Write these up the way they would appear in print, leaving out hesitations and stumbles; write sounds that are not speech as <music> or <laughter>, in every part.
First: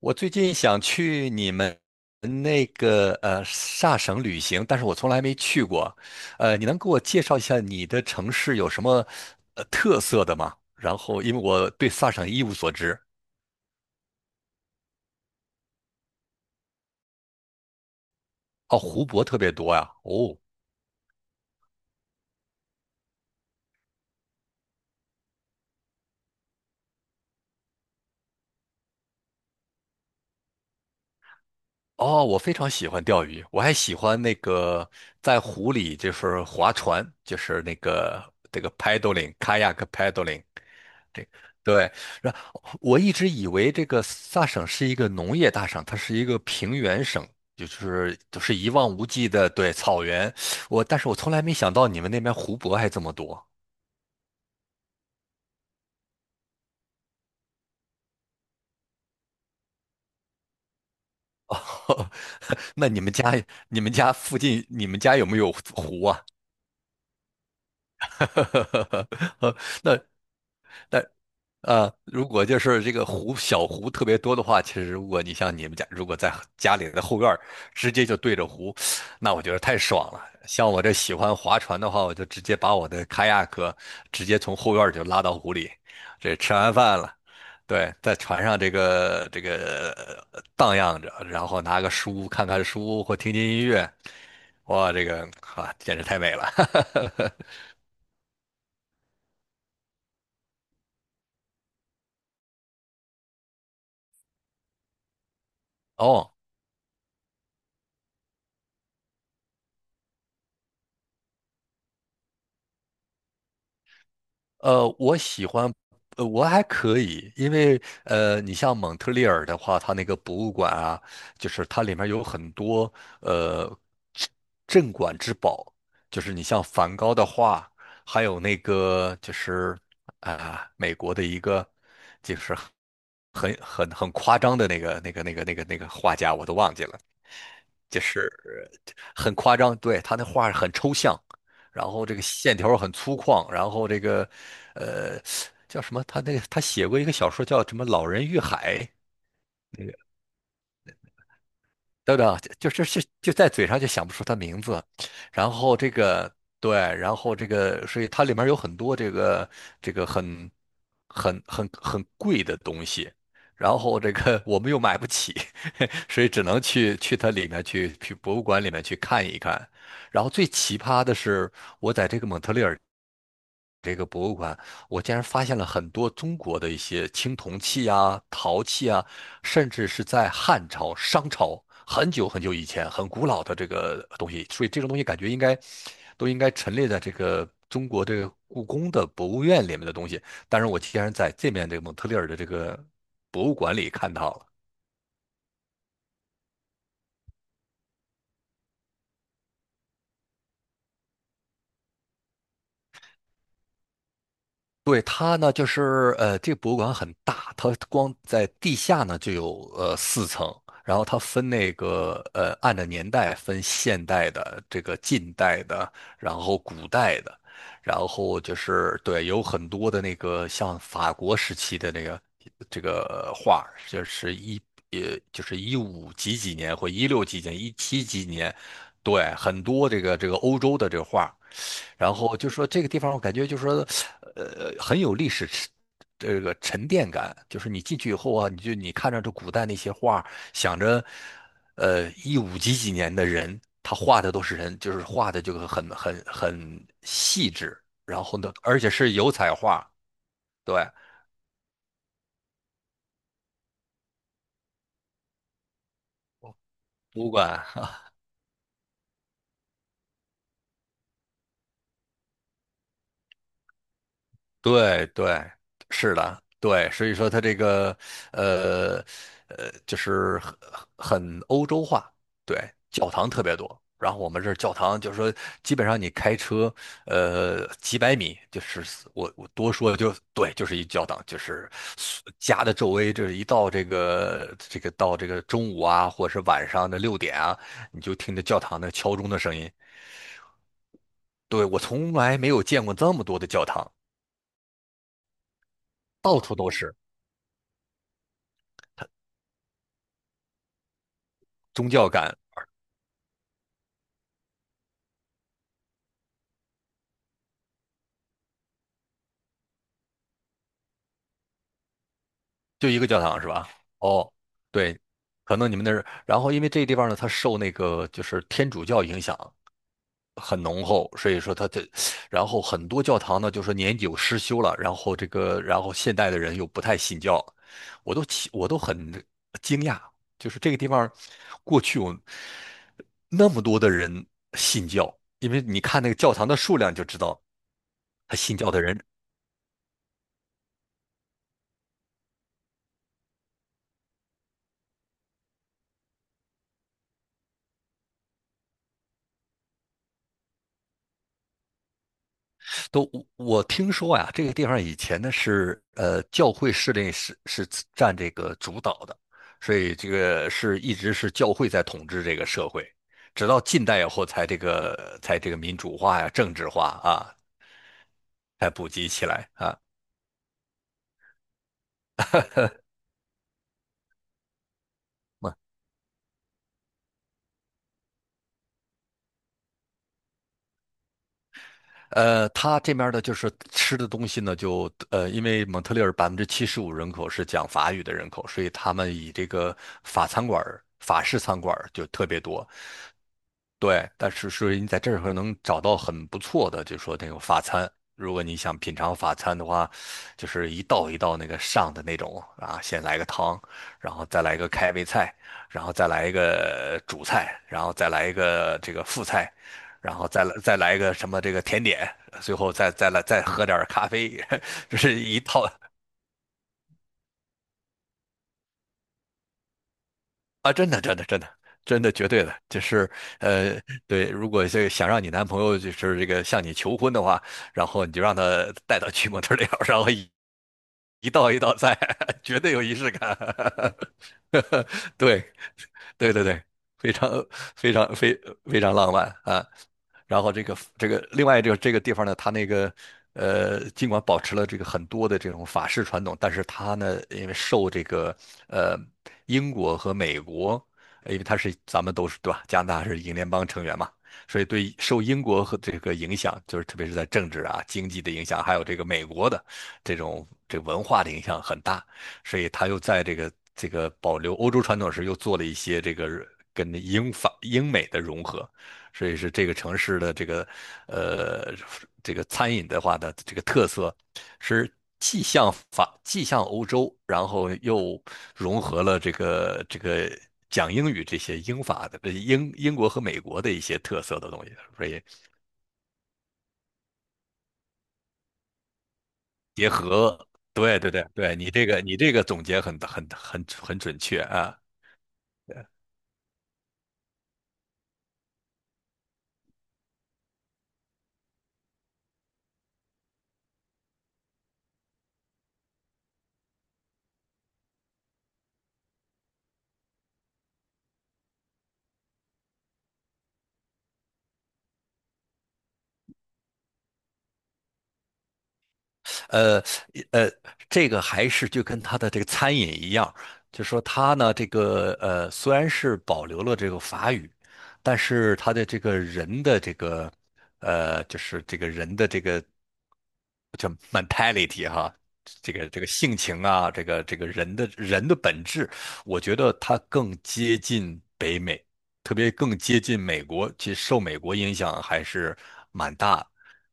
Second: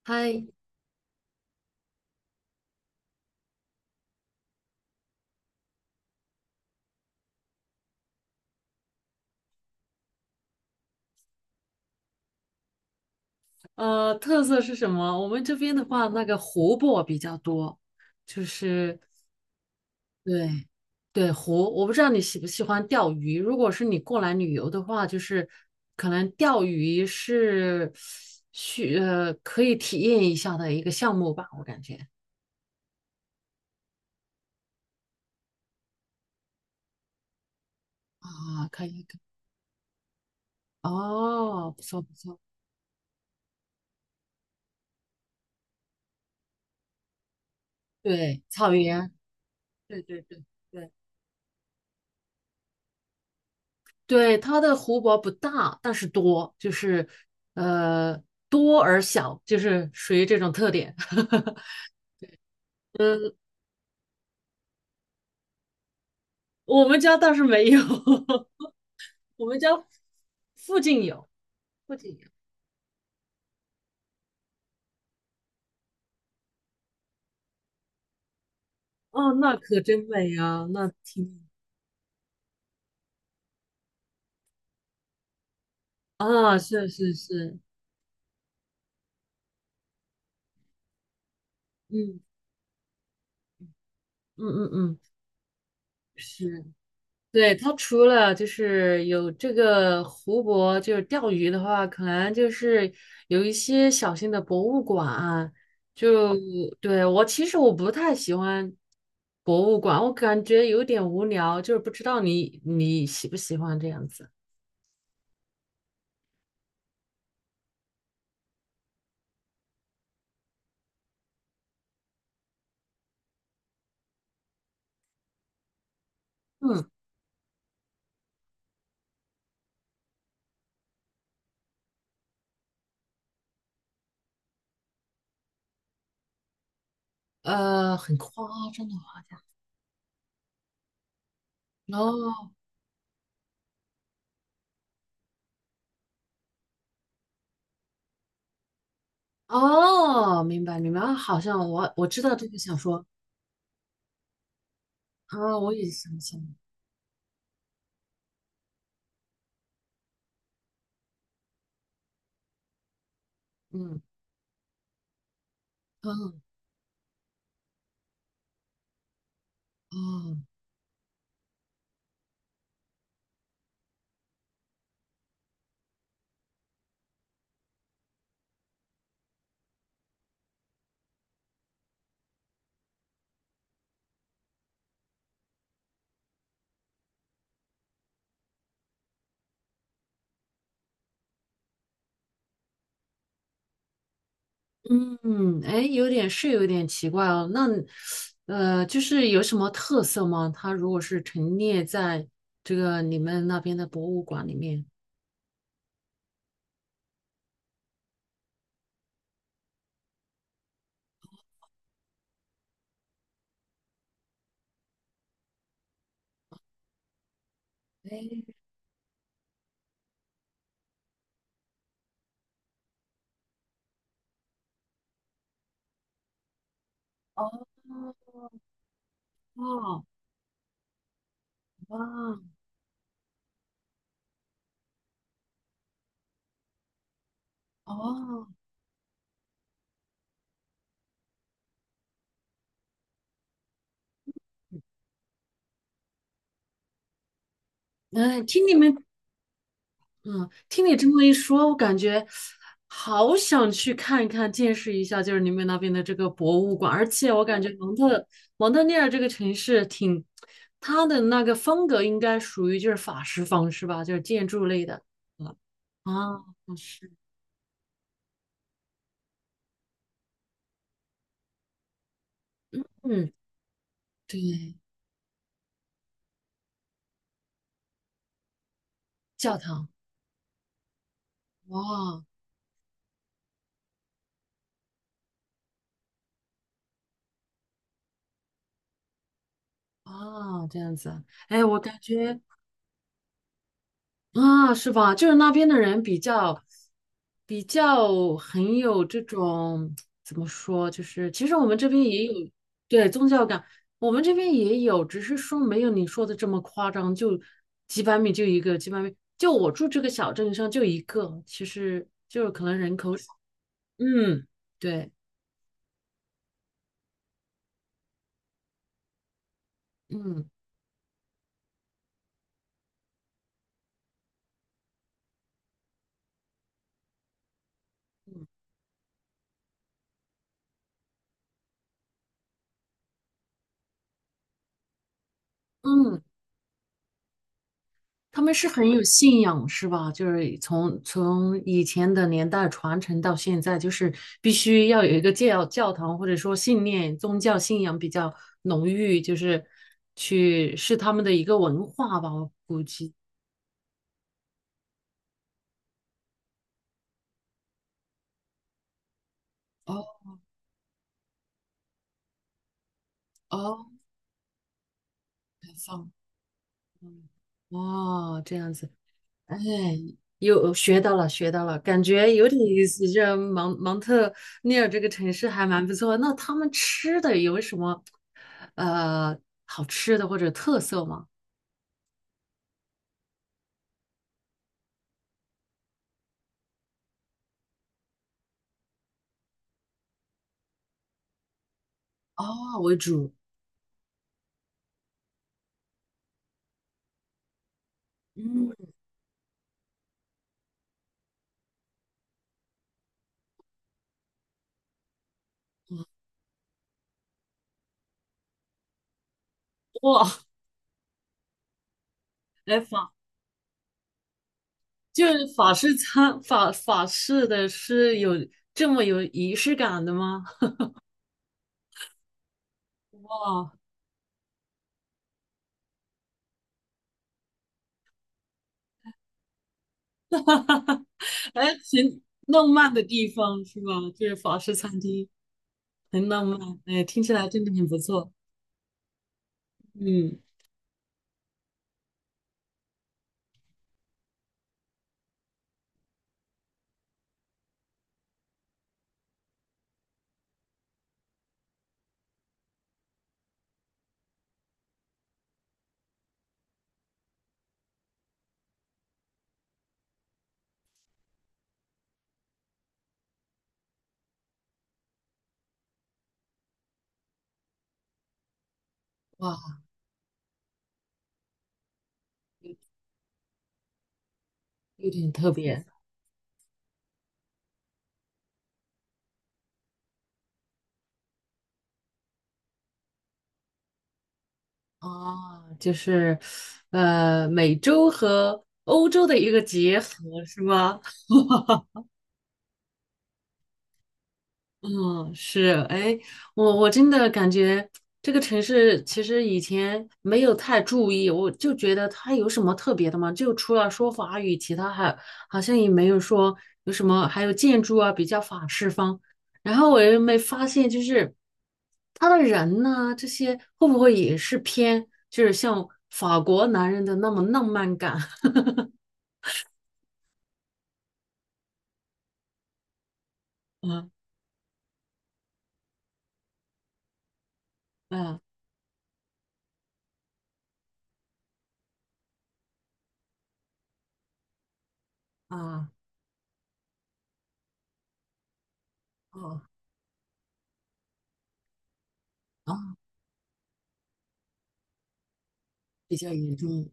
我最嗨，近想去你们萨省旅行，但是我从来没去过。你能给我介绍一下你的城市有什么特色的吗？然后，因为我对萨省一无所知。特色是什么？我们这边的话，那个湖泊比较多，就哦，是湖泊特别多呀。哦，对对湖。我不知道你喜不喜欢钓鱼。如果是你过来旅游的话，就是可能钓鱼是可以体验一下的一个项目吧，我感觉哦，我非常喜欢钓鱼，我还喜欢那个在湖里就是划船，就是那个这啊，个 可以可以。 paddling kayak paddling。这哦，不对，错不然错，后我一直以为这个萨省是一个农业大省，它是一个平原省，就是就对是一草望无原，际的对对草对原。对我对。但是我从来没想到你们那边湖泊还这么多。对，它的湖泊不大，但是多，就是呃多而小，就是属于这种特点。<laughs> <laughs> 哦，那你们家嗯，你们家附近你们家有没有湖啊？我们家倒是没有，<laughs> 我 <laughs> 们家那附那近有，呃，附近如有。果就是这个湖小湖特别多的话，其实如果你像你们家，如果在家里的后院儿直接就对着湖，哦，那我觉那得太可真爽了。美呀、像我那这喜欢挺划船的话，我就直接把我的开亚克直接从后院儿就拉到湖里，这吃啊，完是饭是了，是。对，在船上荡漾着，然后拿个嗯书看看书或听听音乐，嗯嗯哇，嗯，啊简直太美了。是。对，<laughs> 它除了就是有这个湖泊，就是钓鱼的话，可能就是有一些小型的博物馆啊。哦，就对，我其实我不太喜欢博物馆，我感觉有点无聊，就是不知道你喜不喜欢这样子。我喜欢，我还可以，因为你像蒙特利尔的话，它那个博物馆啊，就是它里面有很多呃镇镇馆之宝，就是你像嗯，梵高的画，还有那个就是啊、美国的一个就是很夸张的那个画家，我都忘记了，就很是夸张的。很夸张，对，他那画很抽象，然后这个哦线条很粗犷，然后呃叫什么？他写过一个小说叫什么《老人与海》，哦，明白明白，啊好像我等知等道啊，这个就小就是说。就在嘴上就想不出他名字，然啊，我后也想起来了。对，所以它里面有很多这个很贵的东西，然嗯后我们又买不起，<laughs> 所以嗯。只能去它里面去博物馆里面去看一看。然后最哦。奇葩的是，我在这个蒙特利尔这个博物馆，我竟然发现了很多中国的一些青铜器啊、陶器啊，甚至是在汉朝、商朝很久很久以前、很古老的这个东西，所以这种东西感觉应该都应该陈列在这个中国这个故宫的博物院里面的东西。但是我竟然在这边这个蒙特利尔的这个博物馆里看到了。嗯，哎，有点是有点奇怪哦。那，就是有什么特色吗？它如果是陈列在这个你们那边的博物馆里面。对，它呢，就是这个博物馆很大，它光在地下呢就有4层，然后它分按照年代分现代的、近代的，然后古代的，然后哎，就是对，有很多的那个像法国时期的这个画儿就是一五几几年或一六几几哦，年、一七几几年，对，很多这哦，个这个欧洲的这个画儿，然哇，后就说这个地方，我感觉就说，很有历史沉这个沉淀感。就是你进去以后哦，啊，你看着这古代那些画，想着，一五几几年的人，他画的都是人，就是画的就个很细致。然后哎，呢，听你而且们是油彩画，嗯，对，听你这么一说，我感觉好想去看一看、见识一下，就是你们那边的这个博物馆。而博物且我感馆。觉蒙特利尔这个城市挺，它的那个风格应该属于就是法式风，是吧？就是建筑类的。对对，啊是的，啊，对，所是，以说它这个呃就是很欧洲化，对，教堂嗯，特别多。然后我们这儿教对，堂就是说，基本上你开车几百米，就是我教多堂，说就对，就是一教堂，就是哇。家的周围，是一到这个中午啊，或者是晚上的6点啊，你就听着教堂的敲钟的声音。啊，这样子。哎，对，我我感从来觉。没有见过这么多的教堂，啊，是吧？就是那边的人比到处较都是比较很有这种怎么说，就是其实我们这宗边教也感。有。对宗教感，我们这边也有，只是说没有你说的这么夸张，就几百米就一个，几百米就我住这个小镇上就一个，其实就是可能就人一个口教少。堂是吧？哦，嗯，对，对，可能你们那儿，然后因为这个地方呢，它受天主教影响嗯很浓厚，所以说它这，然后很多教堂呢，就说年久失修了，然后现代的人又不太信教，我都很惊讶，就是这个地方过去有那么多的人信教，因为你看那个嗯。教堂的数量就知道，他他们信是教的很人有信仰，是吧？就是从以前的年代传承到现在，就是必须要有一个教堂，或者说信念、宗教信仰比较浓郁，就是去是他们的一个文化吧，我估都，计。我听说呀，这个地方以前呢是教会势力是占这个主导的，所以哦一直是教会在统治这个社会，直到近哦，代以后才这个才这个开民主放，化呀、政治化嗯。啊，哦，这才样普子。及起来哎，啊。有学到了，学到了，感觉有点意思。这蒙特利尔这个城市还蛮不错。那他们吃的有什么呃好吃的或者特色吗？他这边的就是吃的东西呢，就因为蒙特利尔75%人口是讲法语的人口，所以他们以这个法式餐馆儿就特别多。啊，为主。对，但是你在这儿能找到很不错的，就说那种法餐。如果你想嗯，品尝法餐的话，就是一道一道那个上的那种啊，先来个汤，然后再来一个开胃菜，然后再来一个主菜，然后再来一个这个副菜，然后哇，再来一个什么这个甜点，最后哎再再来再喝点儿咖啡，<laughs> 就是就一是套法式餐法式的是有这么有仪式感的吗？啊。真的，真的，真的，真的，绝对的，就是哇，呃，对，如果想让你男朋友就是向你求婚的话，然后你就让他带到去模特儿店，然后一一道一哎，道菜，挺 <laughs> 绝浪对有漫仪的式地感。方是吧？就是法式餐 <laughs> 厅对，很对对浪漫。对，哎，非听起常来真的很非不常错。非非常浪漫啊。嗯，然后另外这个地方呢，它尽管保持了这个很多的这种法式传统，但是它呢，因为受这个呃英国和美国，因为它是咱们都是对吧？加拿大是英联邦成员嘛，所以对，受英国和这个影响，就是特别是在政治啊、经济的影响，还有这个美国的这文化的影响很大，所以他又在这个保留欧洲传统时，又做了一些跟英法英美的融合，所以是这个哇，城市的呃这个餐饮的话的这个特色，是有点特别。既像欧洲，然后又融合了这个讲英语这些英法的英国和美国的一些特色的东西。所以哦，就是，美洲和欧洲的一个结结合，合。是对吗？对对 <laughs> 对，你这个总结很准确啊！嗯，是。对，哎，我真的感觉这个城市其实以前没有太注意，我就觉得它有什么特别的吗？就除了说法语，其他还好像也没有说有什么，还有建筑啊，比较法式风。然后我又没发现，就是他的人呢，这些会不会也是偏，就是像法国男人的那么浪漫感？呃呃，这个还是就跟他的这个餐饮一样，就说嗯他呢，虽然是保留了这个法语，但嗯是他的这个人的这个叫 mentality 哈，这个啊这个性情啊，这个人的本质，我觉哦得他更接近北美，特别更啊，接近美国，其实受美国影响还是蛮比较大。严重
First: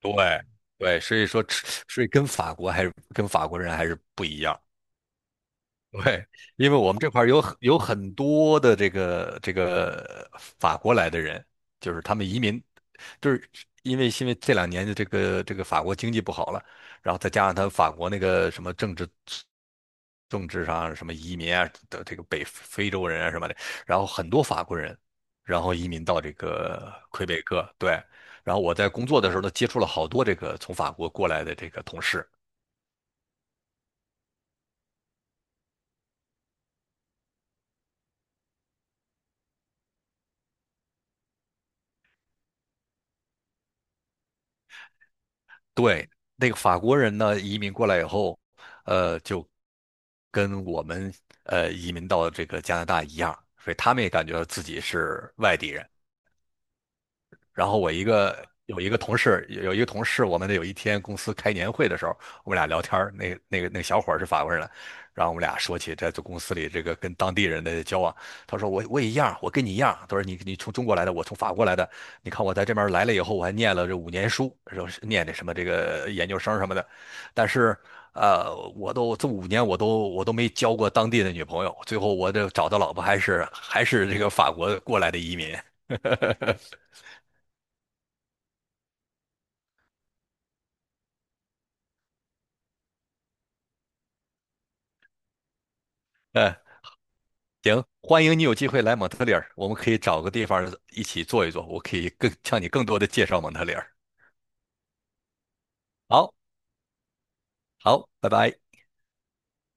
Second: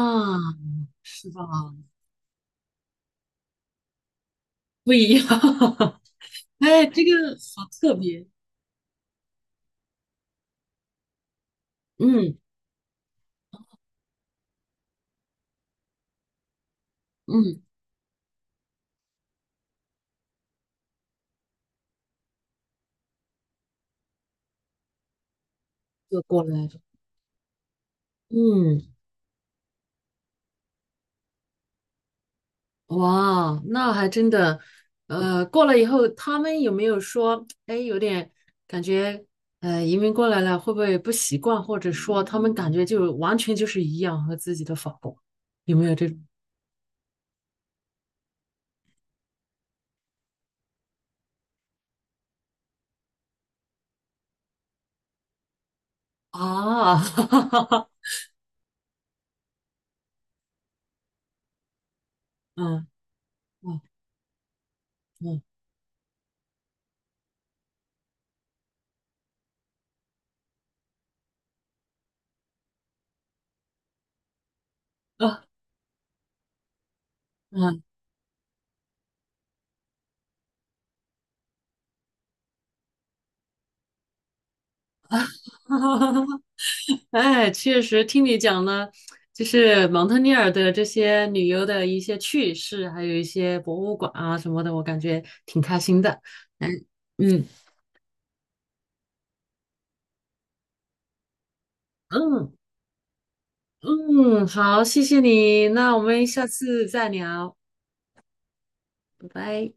对对，所以是吧？说吃所以跟法国还是跟法国人还是不一样。不一样，<laughs> 对，因为哎，我们这这个块儿好有特很别。多的这个法国来的人，就是他们嗯移民，就是因为这2年的这个法国经济不好了，然后再加上嗯，他法国那个什么政治上什么移民啊的这个北非洲人啊什么的，然后很多法国人，然后移民就到这过来了。个魁北克，对，然后我嗯，在工作的时候呢，接触了好多这个从法国过来的这个同事。哇，那还真的，过来以后，他们有没有说，哎，有点感觉，移民过来了会不会不习惯，或者说他们感觉就完全就是一样和自己的法国，有没有这对，种那个法国人呢，移民过来以后，就跟我们移民到这个加拿大一样，所以他们也感觉到自己是外地人。啊？然后我 <laughs> 一个有一个同事，有有一个同事，我们有一天公司开年会的时候，我们俩聊嗯天儿，那个那个那嗯个小伙儿是法国人，然后我们嗯俩说起在这公司里跟当地人的交往，他说我也一样，我跟你一样，他说你从中国来的，我从法国来的，你看我在这边来了以后，我还念了这五年书，然是念的啊。什么这个研究生什么的，但是，嗯。这五年我都没交过当地的女朋友，最后我这找的老婆还是这个法国过来的移民。<laughs> 哈哈哈！<laughs> 哈哎，确实听你讲了，就是蒙特利尔的这些旅游的一些趣事，还有一些博物馆啊什么的，我感觉挺开心的。呃嗯嗯行，欢迎你有机会来蒙特利尔，我们可以找个地方一起坐一坐，我可以更嗯向你更多的介绍蒙特利尔。嗯，好，谢谢你，那我们好，下次再聊，好，拜拜。拜拜。